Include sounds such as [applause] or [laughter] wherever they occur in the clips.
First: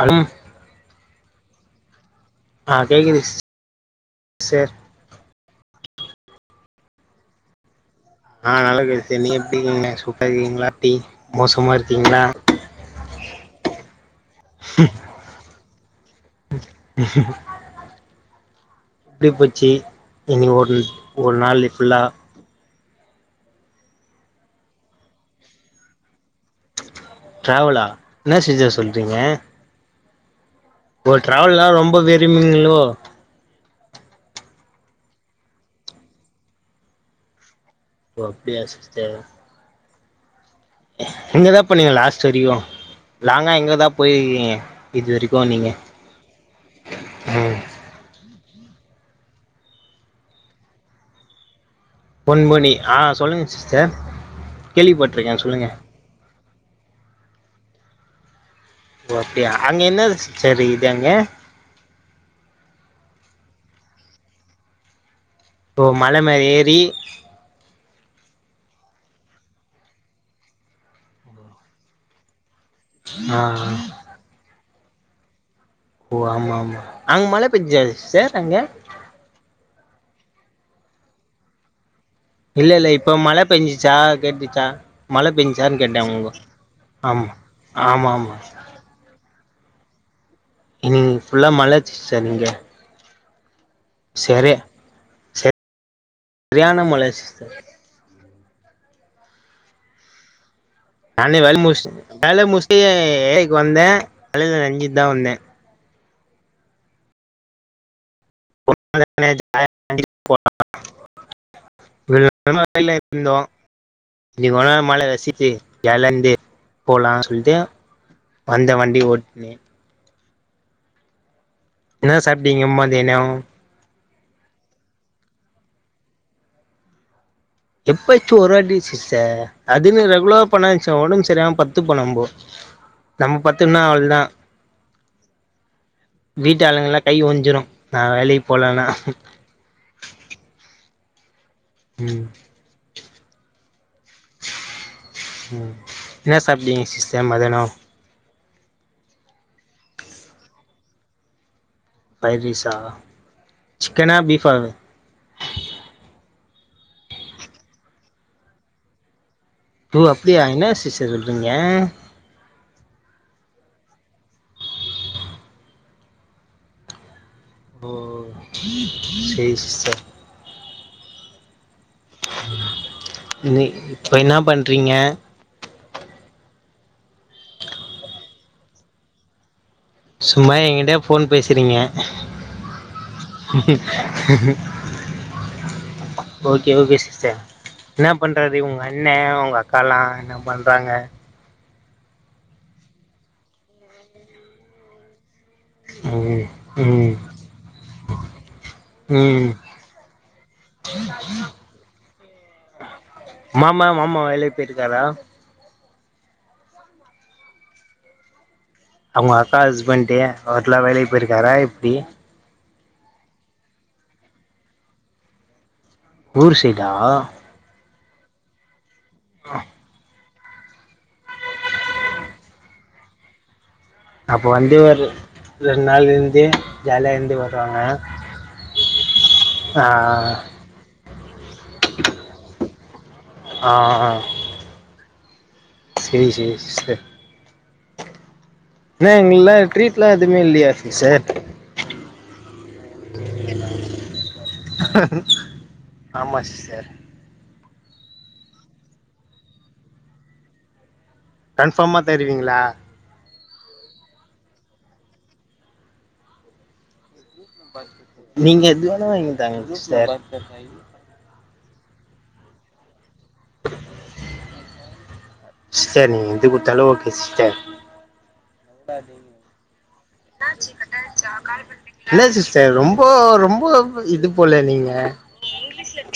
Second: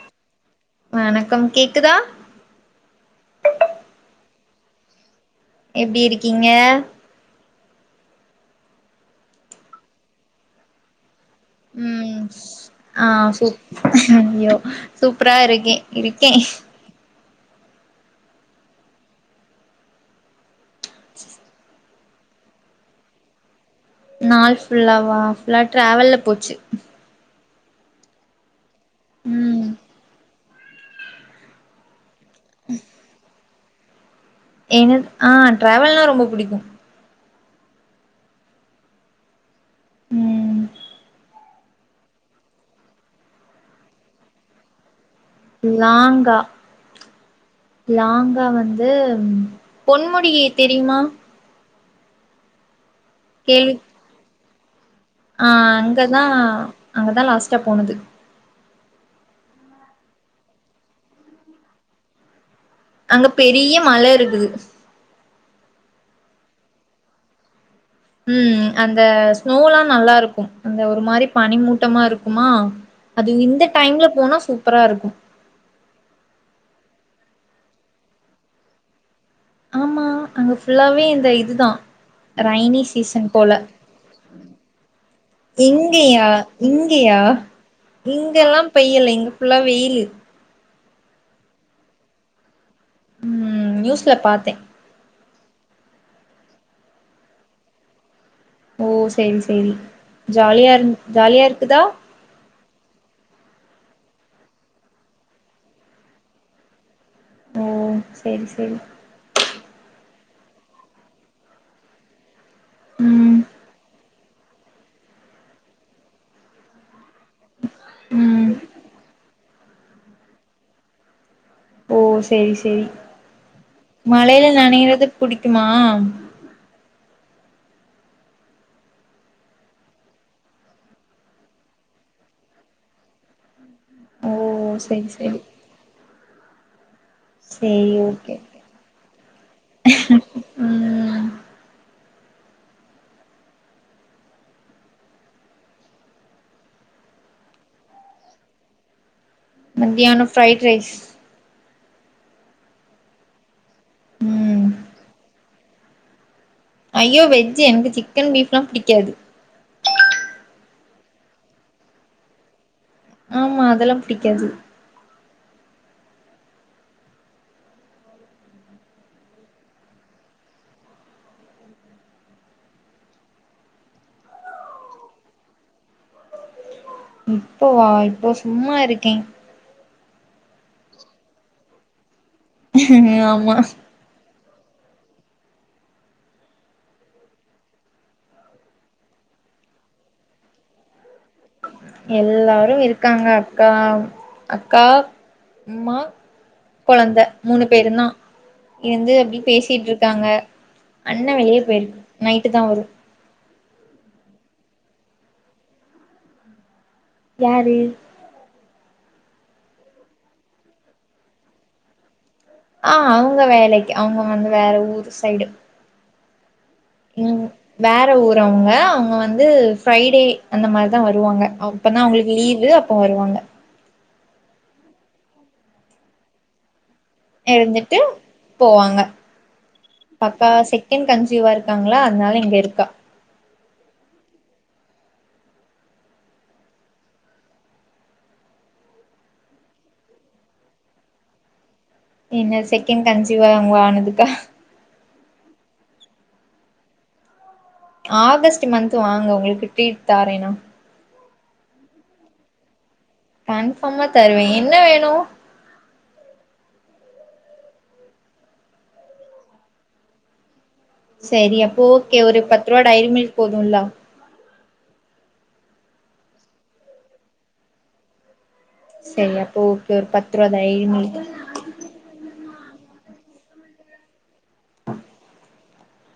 அலி வணக்கம் கேக்குதா ஆ கேக்குது சிஸ் டர் எப்டி இருக்கீங்க ஆ நல்லா இரு ச நீங்க எப்டி இருக்கீங்கள சூப்பா இருக்கீங்களா எப்டி மோசமா இருக்கீங்களா ம் ஆஹ் சூப் ஐயோ சூப்பரா இருக்கே இருக்கே உஹ எப்டி போச்சு இனி ஒரு ஒரு நாள் ஃபுல்லா நாள் ஃபுல்லாவா ஃபுல்லா டிராவல்ல போச்சு ட்ராவலா என்ன சிஸ்ட சொல்றீங்க ம் ஓ டிரராவல்லா ரொம்ப விரும்புவீங்ளோ என்ன ஆ டிராவல்னா ரொம்ப புடிக்கு ஓ அப்டியா சிஸ்டர் ம் எங்கதா போனீங்க லாஸ்ட் வரிக்கு லாங்கா எங்கதா போயிருக்கீங்க இது வரிக்கு ஒன் லாங்கா லாங்கா வந்து பொன்முடி தெரியுமா பொன் மணி ஆ சொல்லுங்க கேள்வி சிஸ்டர் கேள்விப்பட் ஆ அங்கதா அங்கதா லாஸ்ட்டா போனது ஓ அப்டியா அங்க என்னது சிஸ்டர் இக்குது அங்க அங்க பெரிய மழ இருக்குது இப்போ மல மேல ஏறி ம் அந்த ஸ்னோல்லா நல்லா இருக்கு அந்த ஒரு மாரி பனிமூட்டமா இருக்குமா அது இந்த ஆ டைம்ல போனா சூப்பரா இருக்கு ஓ ஆமா ஆமா அங்க மழ பேஞ்சுசா சிஸ்டர் அங்க ஆமா அங்க ஃபுல்லாவே இந்த இதுதா இல்ல ரைனி இல்ல இப்ப சீசன் மழ போல பேஞ்சுச்சா கேட்டுச்சா மழ பேஞ்சுச்சான்னு கேட்டே இங்கயா உங்க ஆமா ஆமா ஆமா எல்லா பையல இங்க ஃபுல்லா வெயிலு ம் ஃபுல்லா மழ சிஸ்டர் இங்க ம் நியூஸ்ல சரி பாத்தே சரியாணா மழ சிஸ்டர் ஓ சரி சரி ஜாலியா இருந் நானே ஜாலியா வேல இருக்குதா முச்சு வேல முச்சு ஏக்கு வந்தே மழைல நனஞ்சுதா வந்தே ஓ சரி சரி நா நேத்து வேல முஞ்சு போ ம் சும்மா லைல இருந்தோ ம் இன்னைக்கு ஒன்னா மழ ரசிச்சு எழந்து போலா சொல்ட்டு ம் வந்த வண்டி ஓட்டினி ஓ என்ன செரி சாப்ட்டீங்க செரி மதியானோ மழைல நனையறது புடிக்குமா எப்பாச்சு ஒரு வாட்டி சிஸ்ட அதுன்னு ரெகுலரா பண்ணா வெச்சுக்கோங்க ஒடம்பு சரியாம பத்துப்போ நம்போ நம் பத்துக்னா அவள்தா ஓ சேரி சேரி வீட்டு ஆளுங்கல்லா கை ஒஞ்சிரும் சேரி நா வேலைக்கு போலன்னா ம் ம் ம் ம் என்ன சாப்டிங்க சிஸ்டர் மதியனோ மத்தியானோ ஃப்ரைட் ரைஸ் ஃபிரைட் ரைஸா சிக்கனா பீஃப்பா ம் ஐயோ வெஜ் எனுக் சிக்கன் பீஃப்லா புடிக்காது ஓ அப்டியா என்னா சிஸ்டர் சொல்றீங்க ஆமா அதெல்லா புடிக்காது ஓ சேரி சிஸ்டர் நீ இப்ப இன்னா பண்றீங்க இப்போவ இப்ப சும்மா இருக்கே சும்மா எங்கிட்ட போன் பேசுறீங்க ஆமா ஓகே ஓகே சிஸ்டர் ன்னா பண்றது உங்க அண்ண உங்க அக்காலா என்ன பண்றாங்க எல்லாரு இருக்காங்க அக்கா அக்கா அம்மா ம் ம் கொழந்த மூணு பேருந்தா இருந்து அப்டி ம் பேசிட்டு இருக்காங்க அண்ணே வெளிய போயிருக் நைட்டு தா வரு மாமா மாமா வேலைக் போயிருக்காரா யாரு அ வுங்க அக்கா ஹஸ்பண்டு அவர்லா வேலைக்கு போயிருக்காரா எப்டி ஆ அவுங்க வேலைக்கி அவுங்க வந்து வேற ஊரு சைய்டு ஊர் சைய்டா வேற ஊர் அவுங்க அவுங்க வந்து ஃபிரை டே அந்த மாரி தா வருவாங்க அப்ப தா அவ்ங்களுக்கு லீவு அப்ப வருவாங்க அப்ப வந்து ஒரு ரெண்ட் நாள் இருந்து ஜாலியா இருந் இருந்துட்டு போவாங்க ஆ அக்கா செகண்ட் கன்சியூவா இருக்காங்களா அதனால இங்க இருக்கா ஆ ஆ சேரி சேரி சிஸ்டர் இன்னா எங்குல்லா ட்ரீட்ல்லா எதுமே இல்லயா சிஸ்டர் என்ன செகண்ட் கன்சிவா அவுங்க ஆனதுக்கா ஆமா சிஸ்டர் ஆகஸ்ட்டு மந்த் வாங்க உங்களுக் டிரீட் தாரே நா கன்ஃபாமா தருவீங்ளா கன்ஃபாமா தருவே என்ன வேணு நீங்க எப்டி வேணா வாங்ஙி தாங்க சிஸ்டர் சரி அப்போ ஓகே ஒரு பத்து ரூவா டைரி மில்க் போதுல்லா சிஸ்டர் நீங்க எது குத்தாலு ஓகே சிஸ்டர் செரி அப்போ ஓகே ஒரு பத்து ரூவா டைரி மில்க் ன்னா சிஸ்டர் ரொம்போ ரொம்போ இது போல நீங்க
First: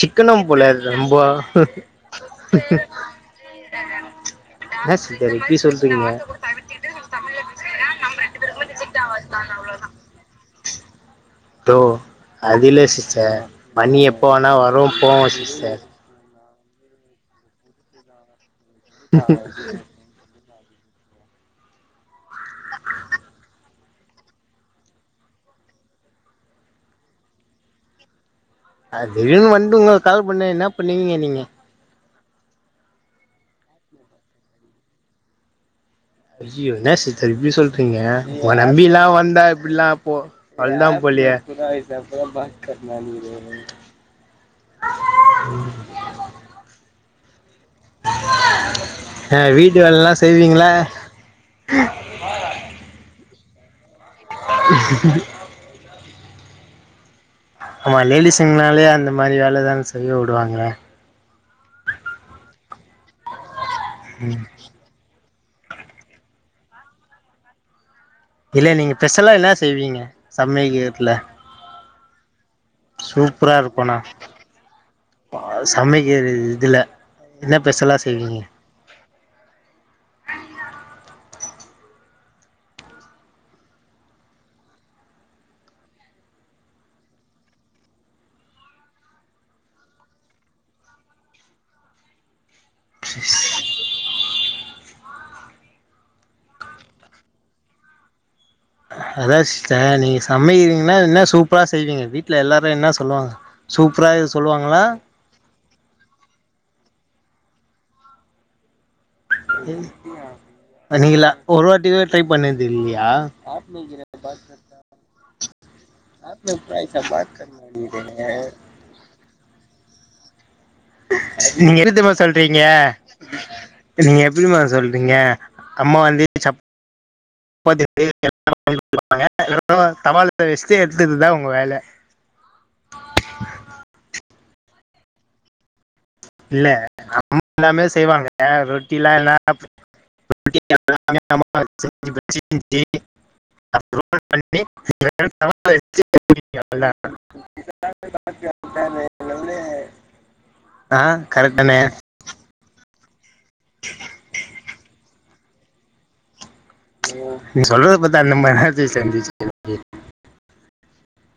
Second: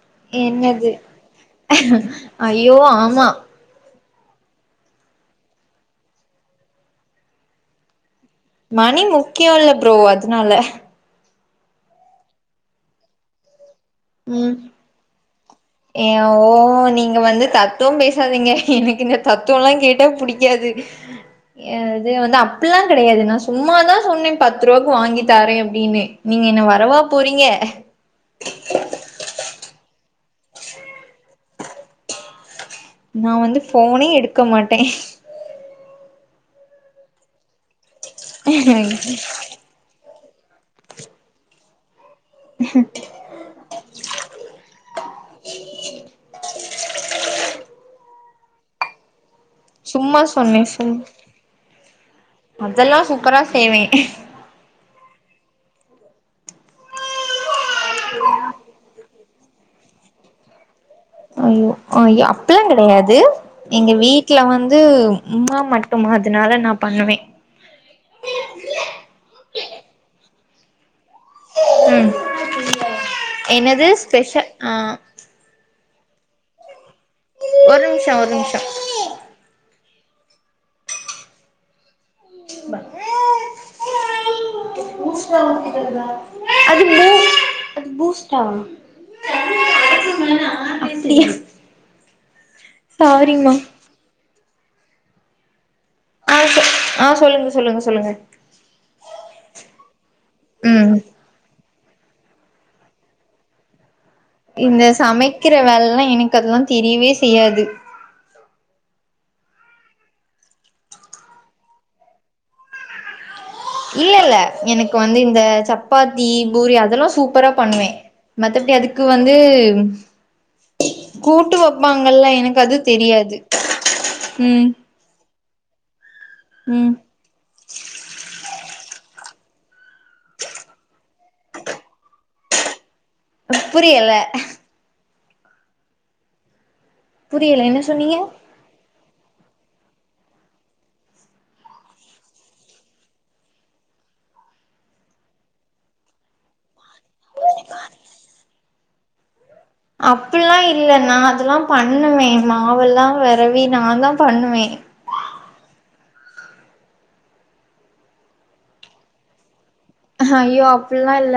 சிக்கனம் போல என்னது ரொம்போ ஐயோ ஆமா ன்னா சிஸ்டர் இப்டி சொல்டிங்க மணி முக்கியோ இல்ல ப்ரோ அதுனால தோ அதுல சிஸ்டர் மணி எப்போ வேனா ம் வரு போவு சிஸ்டர் ஏ ஓ நீங்க வந்து தத்துவோ பேசாதீங்க எனக்கு இந்த தத்துவோல்லா கேட் டா புடிக்காது எ அது வந்து அப்புல்லா கடையாது நா சும்மாதா சொன்னே பத்து ரூபாக்கு வாங்கி தாரே அப்டின்னு நீங்க என்ன வரவா போறீங்க அது திடீர்ன்னு வந்ட்டுங்க கால் பண்ணா என்ன பண்ணுவீங்க நீங்க நா வந்து ஃபோனே எடுக்க மாட்டே ஐயோ என்னா சிஸ்டர் இப்பிடி சொல்றீங்க உங்கள நம்பில்லா வந்தா இப்டிலா போ அவ்ளோதா போலையே ம் ஆ வீட்டு வேலல்லா சும்மா செய்வீங்ள சொன்னே அதல்லா சூப்பரா செய்வே [inaudible] ஆமா லேடிஸுங்னாலே அந்த மாதிரி வேல தான செய்ய உடுவாங்க அய்யோ அய்யோ அப்டில்லா கடையாது எங்க வீட்ல வந்து அம்மா மட்டும் மா அதனால நா பண்ணுவே இல்ல நீங்க ஸ்பெஷலா என்ன செய்வீங்க சமையிக்கத்துல ம் என்னது ஸ்பெஷல் ஆ சமைக்கிறது இதுல என்ன ஒரு ஸ்பெஷலா நிமிஷோ ஒரு செய்வீங்க நிமிஷோ [inaudible] அது அது புஸ்டா [unintelligible] சாரிம்மா ஆ சொல் ஆ சொல்லுங்க சொல்லுங்க சொல்லுங்க அதா சிஸ்டர் நீங்க ம் சமைக்கிறீங்கன்னா என்ன சூப் பரா செய்வீங்க வீட்ல எல்லாரு என்ன சொல்லுவாங்க சூப்பரா இந்த சொல்லுவாங்களா சமைக்கிற வேலேல்லா எனக்கு அதெல்லா தெரியவே செய்யாது நீங்களா ஒரு வாட்டிக்குட ட்ரை பண்ணது இல்லியா இல்லல்ல எனக்கு வந்து இந்த சப்பாத்தி பூரி அதெல்லா சூப்பரா பண்ணுவே மத்தபடி அதுக்கு வந்து கூட்டு நீங்க எப்டி தெரியுமா வைப்பாங்கல்ல எனக்கு சொல்றீங்க அது தெரியாது எப்டி தெரியுமா ம் நீங்க அம்மா வந்து சப் ம் [inaudible] தவால போய் வச்சுட்டு எடுத்ததுதா உங்க வேல புரியல இல்ல அம்மா புரியல என்ன எல்லாமே சொன்னீங்க செய்வாங்க ரொட்டில்லா எல்லா [inaudible] அது ரோல் பண்ணி தவால வெச்சு [inaudible] [inaudible] அப்பில்லா இல்ல ஆ நா அதெல்லா கரெக்ட் தானே பண்ணுவே மாவெல்லா வெரவி நா தா பண்ணுவே நீ சொல்றது பத்தா அந்த மாரிதா சிஸ்டர் இருந்திச்சு ஹைய்யோ அப்பல்லா இல்ல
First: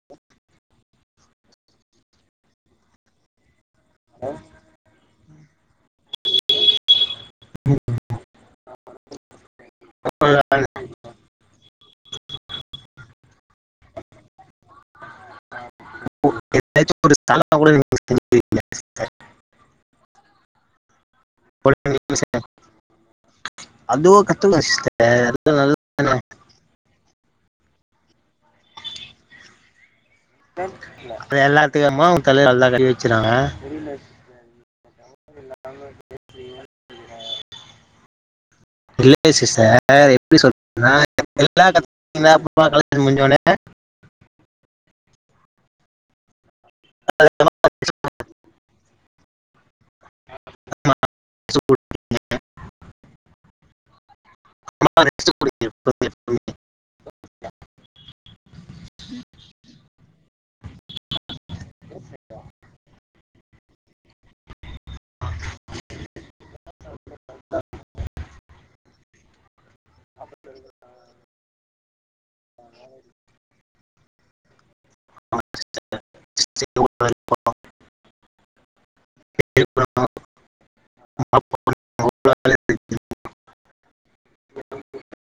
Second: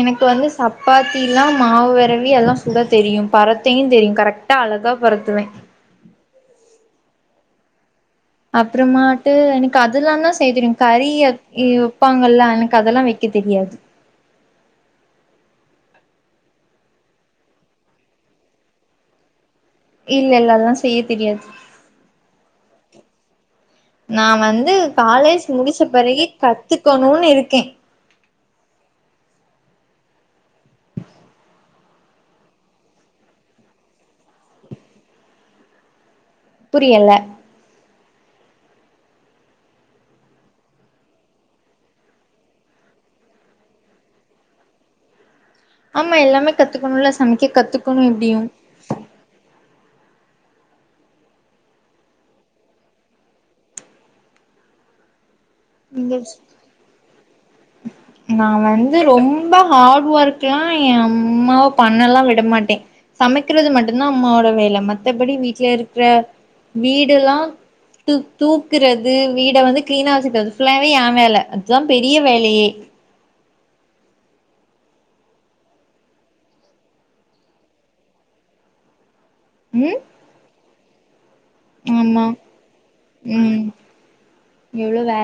எனக்கு வந்து சப்பாத்தில்லா மாவு வெரவி எல்லா சுட தெரியு பறத்தையு தெரியு கரெக்டாக அழகா பறத்துவே [inaudible] அப்றமா டு எனக்கு அதல்லாந் தா செய்த தெரியு கறி இ வைப்பாங்கல்ல எனக்கு அதல்லா வைக்க தெரியாது ஒனக்கு எதாச்சு புடுஸ் தல [inaudible] இல்லல்ல அதல்லா செய்ய தெரியாது [inaudible] அதுவும் நா கத்துக்கணும் வந்து சிஸ்டர் காலேஜ் நல்லது முடுச்ச பிறகே கத்துக்கணுனு இருக்கே அப்ப எல்லாத்துக்கு அம்மா ஒ தலய எல்லா கழுவி வச்சுருவாங்க [unintelligible] புரியல இல்லங்க சிஸ்டர் எப்டி சொல்றதுனா எல்லா [inaudible] முடுஞ்சோனே ஆமா எல்லாமே கத்துக்கணும்ல சமைக்க கத்துக்கணு எப்டியு ஆமா [inaudible] [inaudible] [inaudible] புடிக்கு விங்கல்ஸ் நா வந்து ரொம்ப ஹார்ட் ஒர்க்ல்லா எ அம்மாவ பண்ணல்லா விடமாட்டே சமைக்கிறது மட்டுந்தா அம்மாவோட வேல மத்தபடி வீட்டுலருக்குற வீடல்லா து தூக்குறது வீட வந்து கிளீனா வச்சுக்கிறது ஃபுல்லாவே ஏ வேல அதா பெரிய வேலயே ஒரு ம் ஆமா ம் எவ்ளோ வேல